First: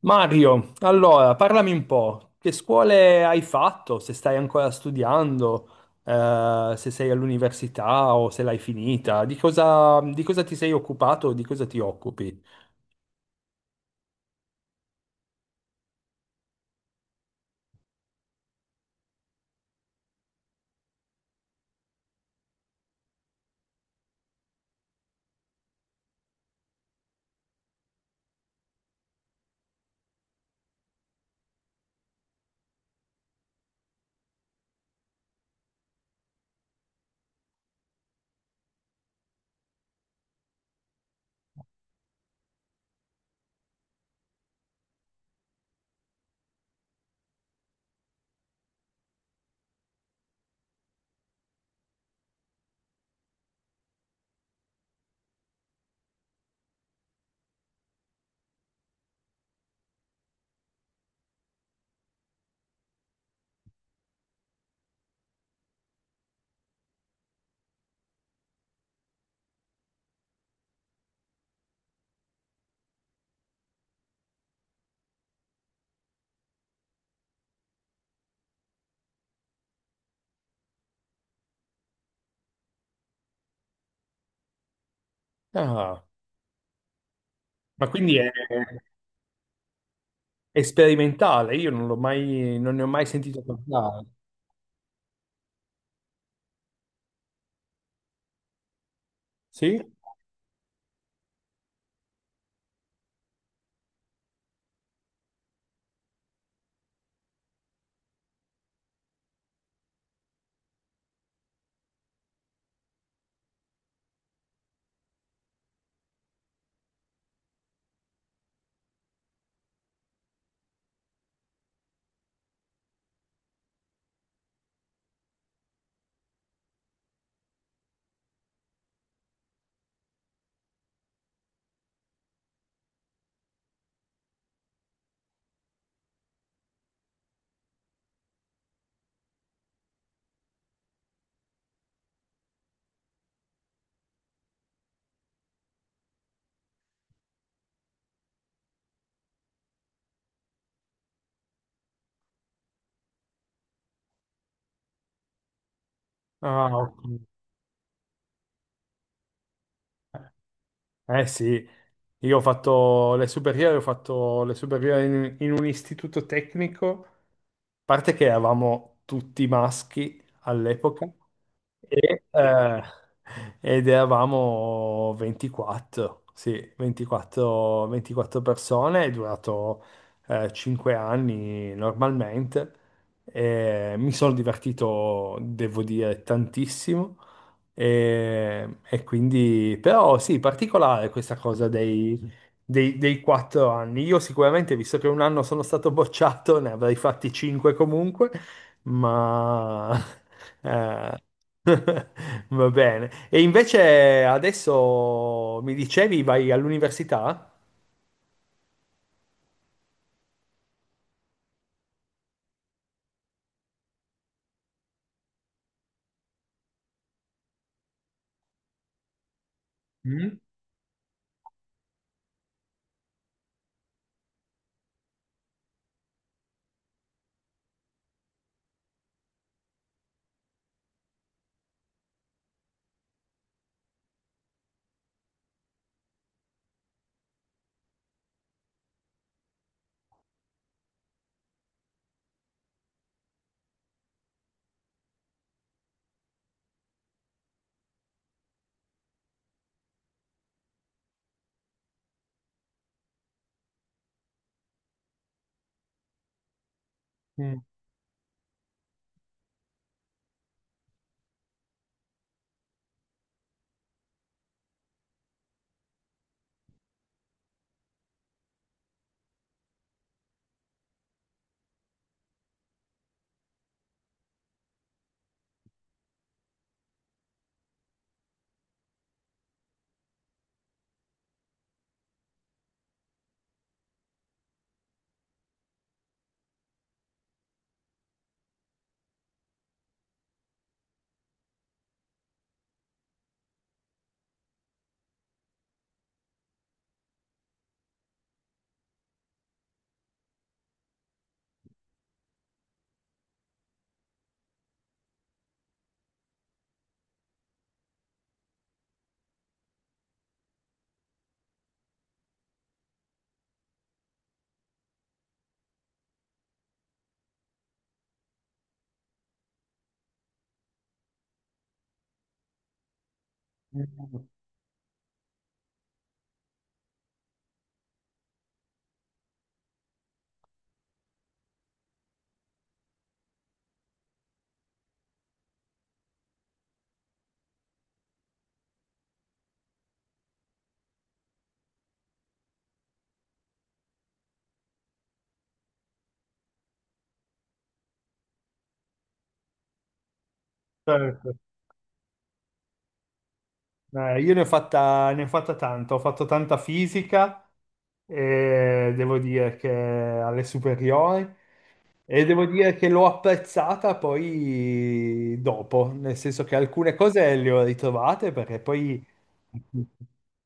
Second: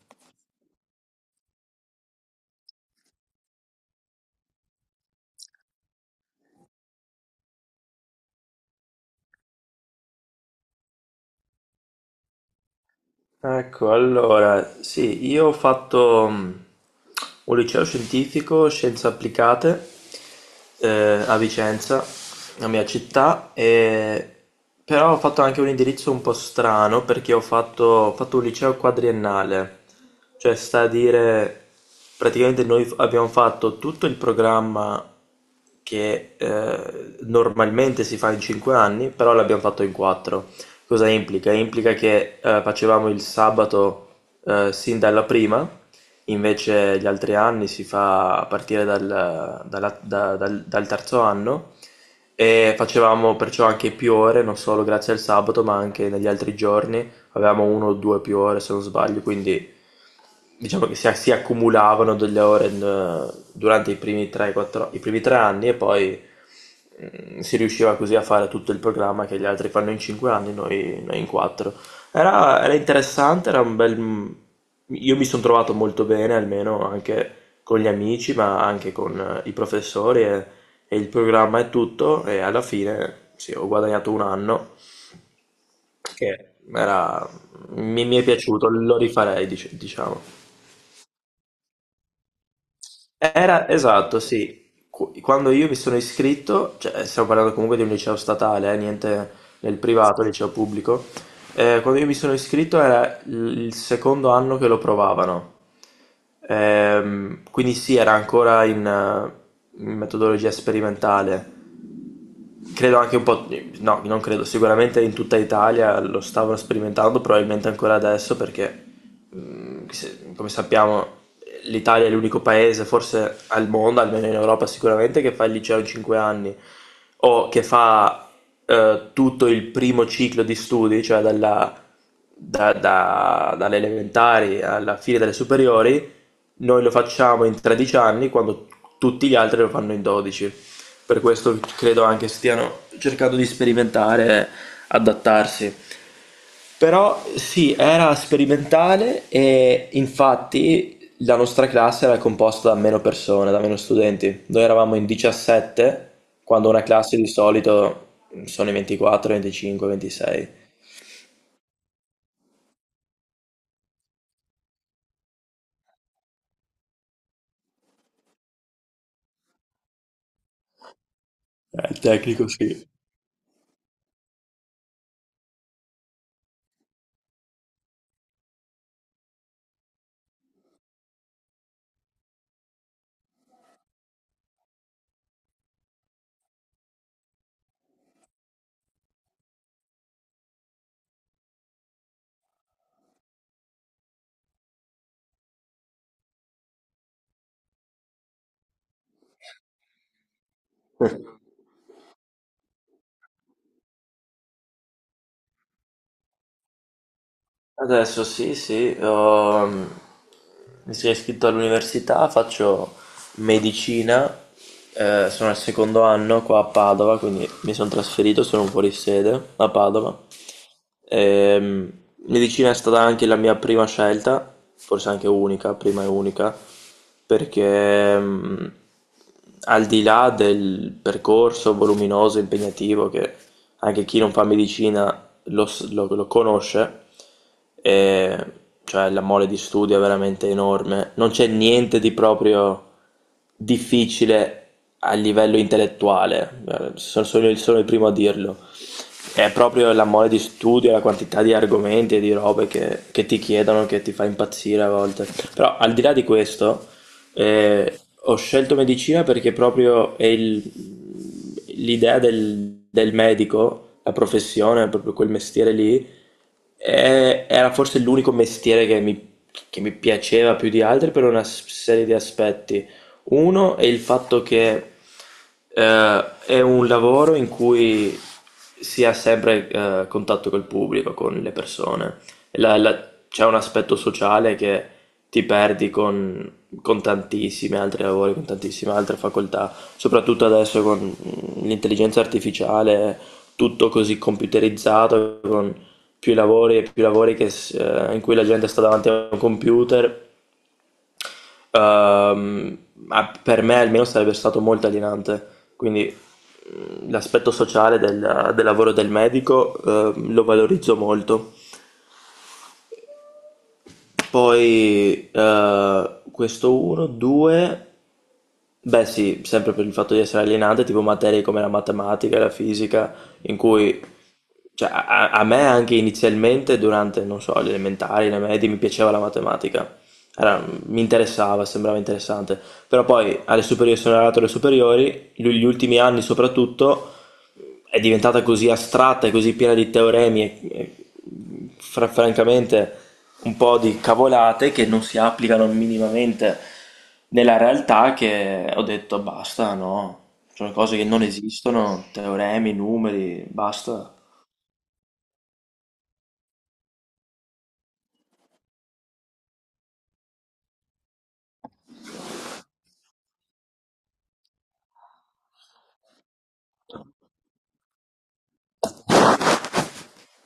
Mario, allora parlami un po', che scuole hai fatto? Se stai ancora studiando, se sei all'università o se l'hai finita, di cosa ti sei occupato, di cosa ti occupi? Ecco, allora, sì, io ho fatto un liceo scientifico, scienze applicate, a Vicenza, la mia città, però ho fatto anche un indirizzo un po' strano perché ho fatto un liceo quadriennale, cioè sta a dire, praticamente noi abbiamo fatto tutto il programma che normalmente si fa in 5 anni, però l'abbiamo fatto in 4. Cosa implica? Implica che facevamo il sabato sin dalla prima, invece gli altri anni si fa a partire dal, dalla- da- dal- dal terzo anno e facevamo perciò anche più ore, non solo grazie al sabato, ma anche negli altri giorni. Avevamo uno o due più ore se non sbaglio, quindi diciamo che si accumulavano delle ore durante i primi 3-4, i primi 3 anni e poi si riusciva così a fare tutto il programma che gli altri fanno in 5 anni, noi in 4. Era interessante, era un bel. Io mi sono trovato molto bene, almeno anche con gli amici, ma anche con i professori e il programma e tutto, e alla fine sì, ho guadagnato un anno Ah, che era- ma mi è piaciuto, lo rifarei, diciamo. è sperimentale, io non ne ho mai sentito Era parlare. esatto, sì. Quando io mi sono iscritto, cioè stiamo parlando comunque di un liceo statale, niente nel Sì? privato, liceo pubblico. Quando io mi sono iscritto era il secondo anno che lo provavano. Quindi sì, era ancora in metodologia sperimentale credo anche un po', no, non credo, sicuramente in tutta Italia lo stavano sperimentando, probabilmente ancora adesso perché, come sappiamo, l'Italia è l'unico paese, forse al mondo, almeno in Europa sicuramente, che fa il liceo in 5 anni o che fa tutto il primo ciclo di studi, cioè dalle elementari alla fine delle superiori, noi lo facciamo in 13 anni quando tutti gli altri lo fanno in 12. Per questo credo anche stiano cercando di sperimentare, adattarsi. Però sì, era sperimentale e infatti la nostra classe era composta da meno persone, da meno studenti. Noi eravamo in 17, Ah, quando una classe ok. di solito sono i 24, 25, 26. Eh sì, io ho fatto le superiori, ho fatto le superiori in un istituto tecnico, a parte che eravamo tutti maschi all'epoca, Il e, tecnico eh, sì. ed eravamo 24, sì, 24, 24 persone, è durato 5 anni normalmente, e mi sono divertito, devo dire, tantissimo. E quindi, però sì, particolare questa cosa dei 4 anni. Io sicuramente, visto che un anno sono stato bocciato, ne avrei fatti 5 comunque, ma eh, va bene. E invece adesso mi dicevi, vai all'università? Adesso sì, sì, mi sono iscritto all'università, faccio medicina, sono al secondo anno qua a Padova, quindi mi sono trasferito, sono fuori sede a Padova. Mm? Ehm, medicina è stata anche la mia prima scelta, forse anche unica, prima e unica, perché al di là del percorso voluminoso, impegnativo, che anche chi non fa medicina lo conosce, e cioè la mole di studio è veramente enorme. Non c'è niente di proprio difficile a livello intellettuale, sono il primo a dirlo. È proprio la mole di studio, la quantità di argomenti e di robe che ti chiedono che ti fa impazzire a volte. Però al di là di questo, Mm, ho scelto medicina perché proprio l'idea del medico, la professione, proprio quel mestiere lì era forse l'unico mestiere che mi piaceva più di altri per una serie di aspetti. Uno è il fatto che è un lavoro in cui si ha sempre contatto col pubblico, con le persone. C'è un aspetto sociale che ti perdi con tantissimi altri lavori, con tantissime altre facoltà, soprattutto adesso con l'intelligenza artificiale, tutto così computerizzato, con più lavori e più lavori che s in cui la gente sta davanti a un computer, uhm, ma per me almeno sarebbe stato molto alienante. Quindi, l'aspetto sociale del lavoro del medico, lo valorizzo molto. Poi, questo 1, 2, beh sì, sempre per il fatto di essere alienante, tipo materie come la matematica e la fisica in cui mm, cioè, a me anche inizialmente durante, non so, le elementari, le medie, mi piaceva la matematica. Mi interessava, sembrava interessante. Però poi alle superiori sono arrivato alle superiori, gli ultimi anni soprattutto, è diventata così astratta e così piena di teoremi e, e, francamente un po' di cavolate che non si applicano minimamente nella realtà che ho detto basta, no, sono cose che non certo. esistono, teoremi, numeri, basta. Io ne ho fatta tanto, ho fatto tanta fisica e devo dire che alle superiori. E devo dire che l'ho apprezzata poi dopo, nel senso che alcune cose le ho ritrovate perché poi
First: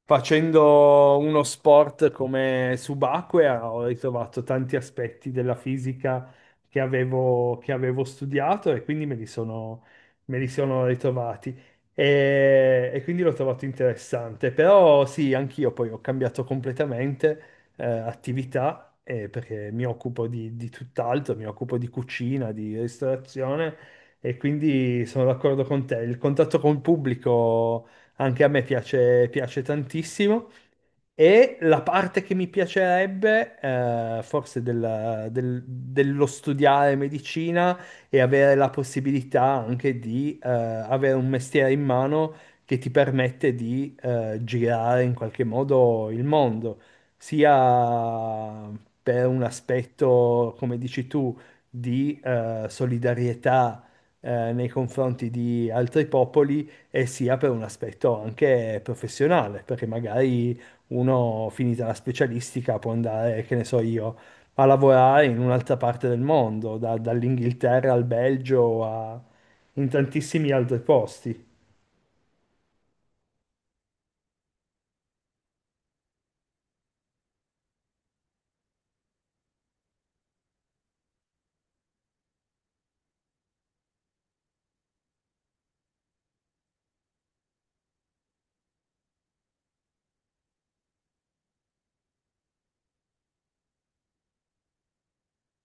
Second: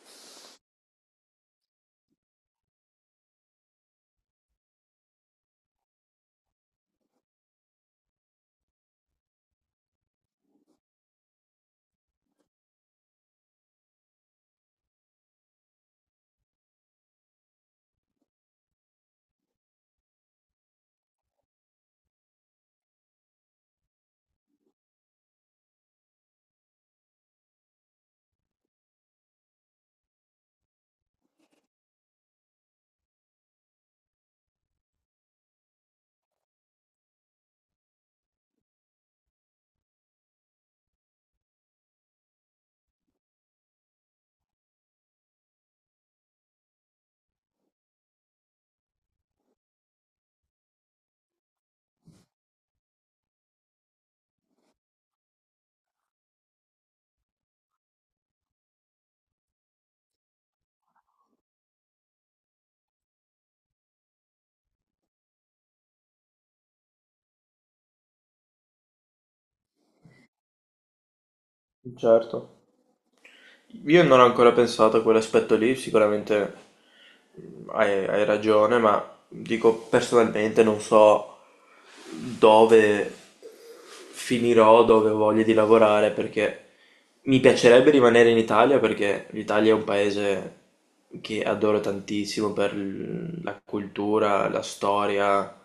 facendo uno sport come subacquea ho ritrovato tanti aspetti della fisica che avevo studiato e quindi me li sono ritrovati. E quindi l'ho trovato interessante, però sì, anch'io poi ho cambiato completamente attività, perché mi occupo di tutt'altro, mi occupo di cucina, di ristorazione e quindi sono d'accordo con te. Il contatto con il pubblico anche a me piace, piace tantissimo e la parte che mi piacerebbe, forse dello studiare medicina e avere la possibilità anche di avere un mestiere in mano che ti permette di girare in qualche modo il mondo, sia per un aspetto, come dici tu, di solidarietà, nei confronti di altri popoli e sia per un aspetto anche professionale, perché magari uno finita la specialistica può andare, che ne so io, a lavorare in un'altra parte del mondo, dall'Inghilterra al Belgio a in tantissimi altri posti. Certo. Io non ho ancora pensato a quell'aspetto lì, sicuramente hai ragione, ma dico personalmente non so dove finirò, dove ho voglia di lavorare, perché mi piacerebbe rimanere in Italia, perché l'Italia è un paese che adoro tantissimo per la cultura, la storia.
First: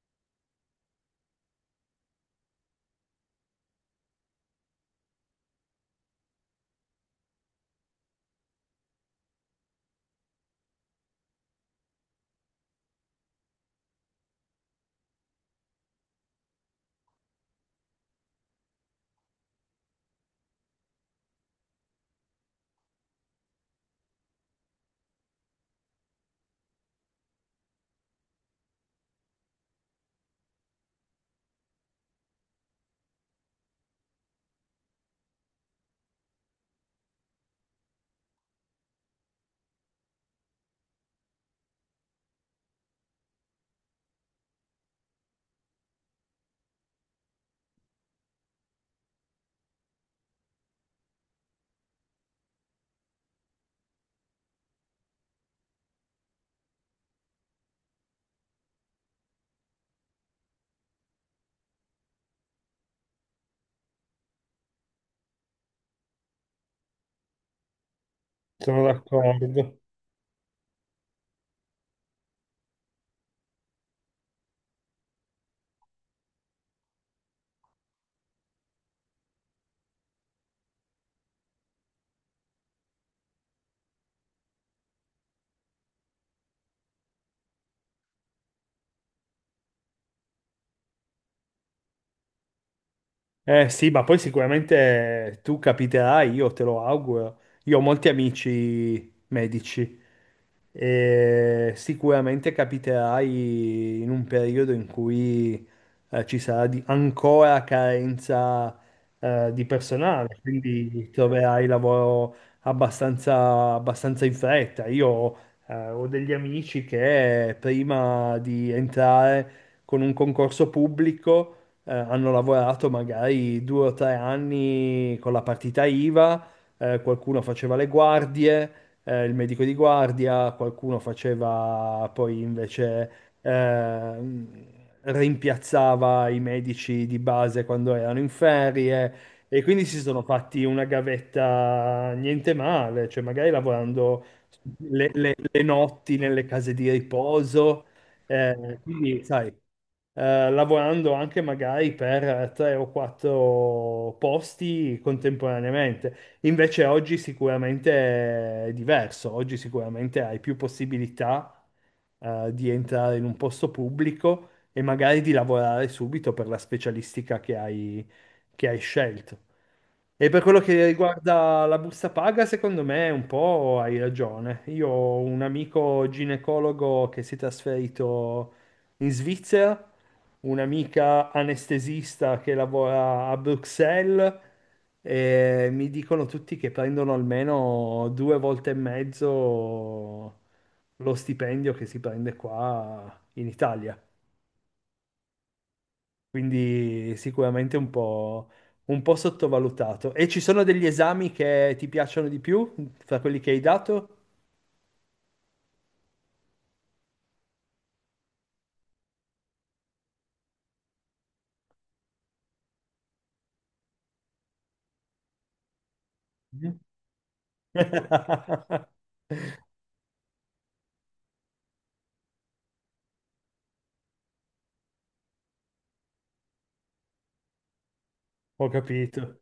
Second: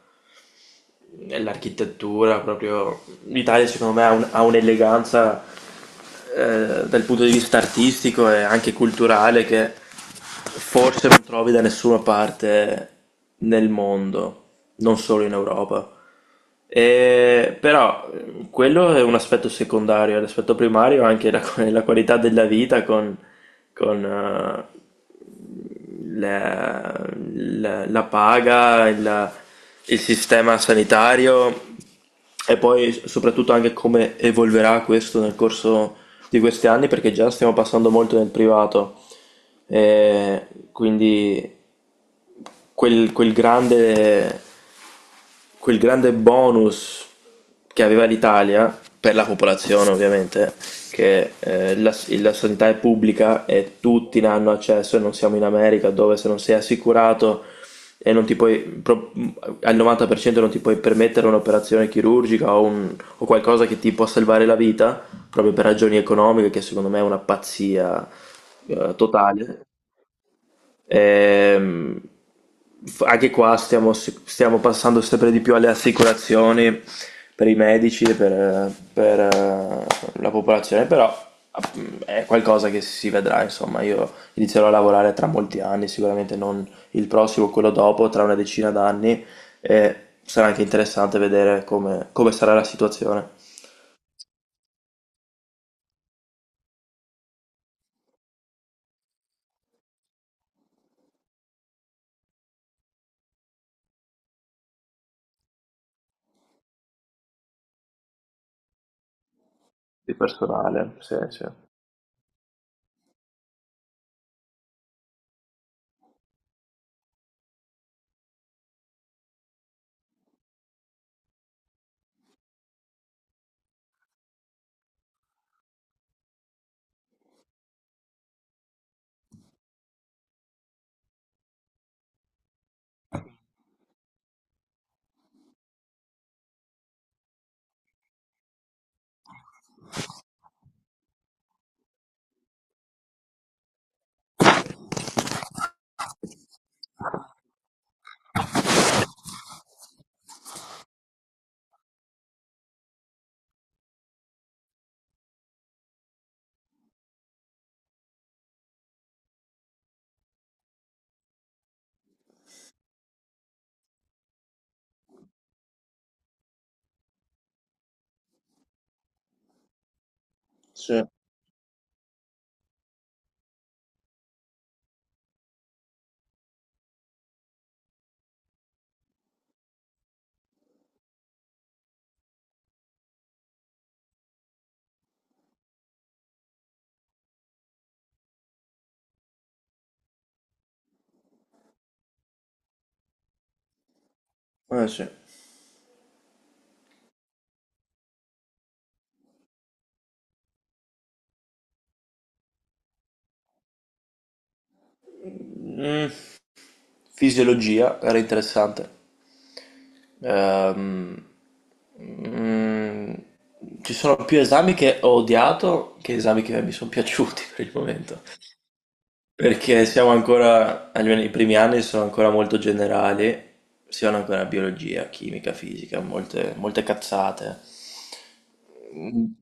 Nell'architettura proprio l'Italia secondo me ha un'eleganza dal punto di vista artistico e anche culturale che forse non trovi da nessuna parte nel mondo, non solo in Europa. Però quello è un aspetto secondario, l'aspetto primario è anche la, la qualità della vita con, con, eh, la, la paga, il sistema sanitario e poi soprattutto anche come evolverà questo nel corso di questi anni, perché già stiamo passando molto nel privato, e quindi quel, quel grande, quel grande bonus che aveva l'Italia, per la popolazione ovviamente, che la sanità è pubblica e tutti ne hanno accesso e non siamo in America dove se non sei assicurato e non ti puoi, al 90% non ti puoi permettere un'operazione chirurgica o o qualcosa che ti può salvare la vita, proprio per ragioni economiche, che secondo me è una pazzia Sono totale. d'accordo. Ehm, anche qua stiamo passando sempre di più alle assicurazioni per i medici e per la popolazione, però app- è qualcosa che si vedrà, insomma, io inizierò a lavorare tra molti anni, sicuramente non il prossimo, quello dopo, tra una decina d'anni, e sarà anche interessante vedere come sarà la situazione Eh sì, ma poi sicuramente tu capiterai, io te lo auguro. Io ho molti amici medici e sicuramente capiterai in un periodo in cui ci sarà ancora carenza di di personale, personale. quindi Sì, sì. troverai lavoro abbastanza, abbastanza in fretta. Io ho degli amici che prima di entrare con un concorso pubblico hanno lavorato magari 2 o 3 anni con la partita IVA, qualcuno faceva le guardie, il medico di guardia, qualcuno faceva poi invece ehm, rimpiazzava i medici di base quando erano in ferie e quindi si sono fatti una gavetta niente male, cioè magari lavorando le notti nelle case di riposo. Eh, quindi, sai, lavorando anche magari per 3 o 4 posti contemporaneamente. Invece oggi sicuramente è diverso, oggi sicuramente hai più possibilità, di entrare in un posto pubblico e magari di lavorare subito per la specialistica che hai scelto. E per quello che Sì, riguarda la busta paga, secondo me un po' hai ragione. Io ho un amico ginecologo che si è trasferito in Svizzera, un'amica anestesista che lavora a Bruxelles e mi dicono tutti che prendono almeno due volte e mezzo lo stipendio che si prende qua in Italia. eh, sì. Quindi sicuramente un po' sottovalutato. E ci sono degli esami che ti piacciono di più fra quelli che hai dato? Mm, fisiologia era interessante. Ehm, mm, ci sono più esami che ho odiato che esami che mi Mhm. sono piaciuti per il momento. Perché siamo ancora, almeno i primi anni sono ancora molto generali, siano ancora biologia, chimica, fisica, molte, molte cazzate. Ho Mm, capito.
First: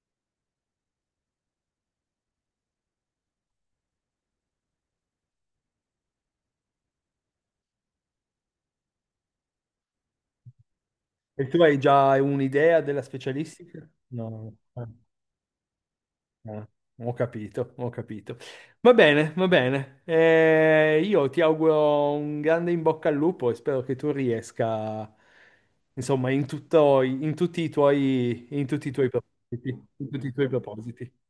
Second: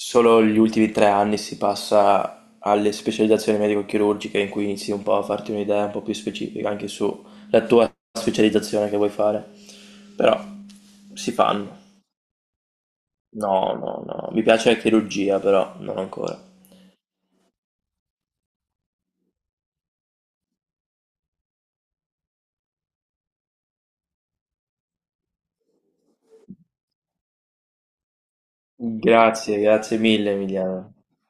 Solo gli ultimi 3 anni si passa alle specializzazioni medico-chirurgiche in cui inizi un po' a farti un'idea un po' più specifica anche sulla tua specializzazione che vuoi fare. Però si E tu fanno. hai già un'idea della No, specialistica? no, no. Mi No. piace la Ah, chirurgia, però non ancora. ah, ho capito, ho capito. Va bene, va bene. Io ti auguro un grande in bocca al lupo e spero che tu riesca, insomma, in tutto, in tutti i tuoi Grazie, propositi, grazie in tutti i mille, tuoi Emiliano. propositi.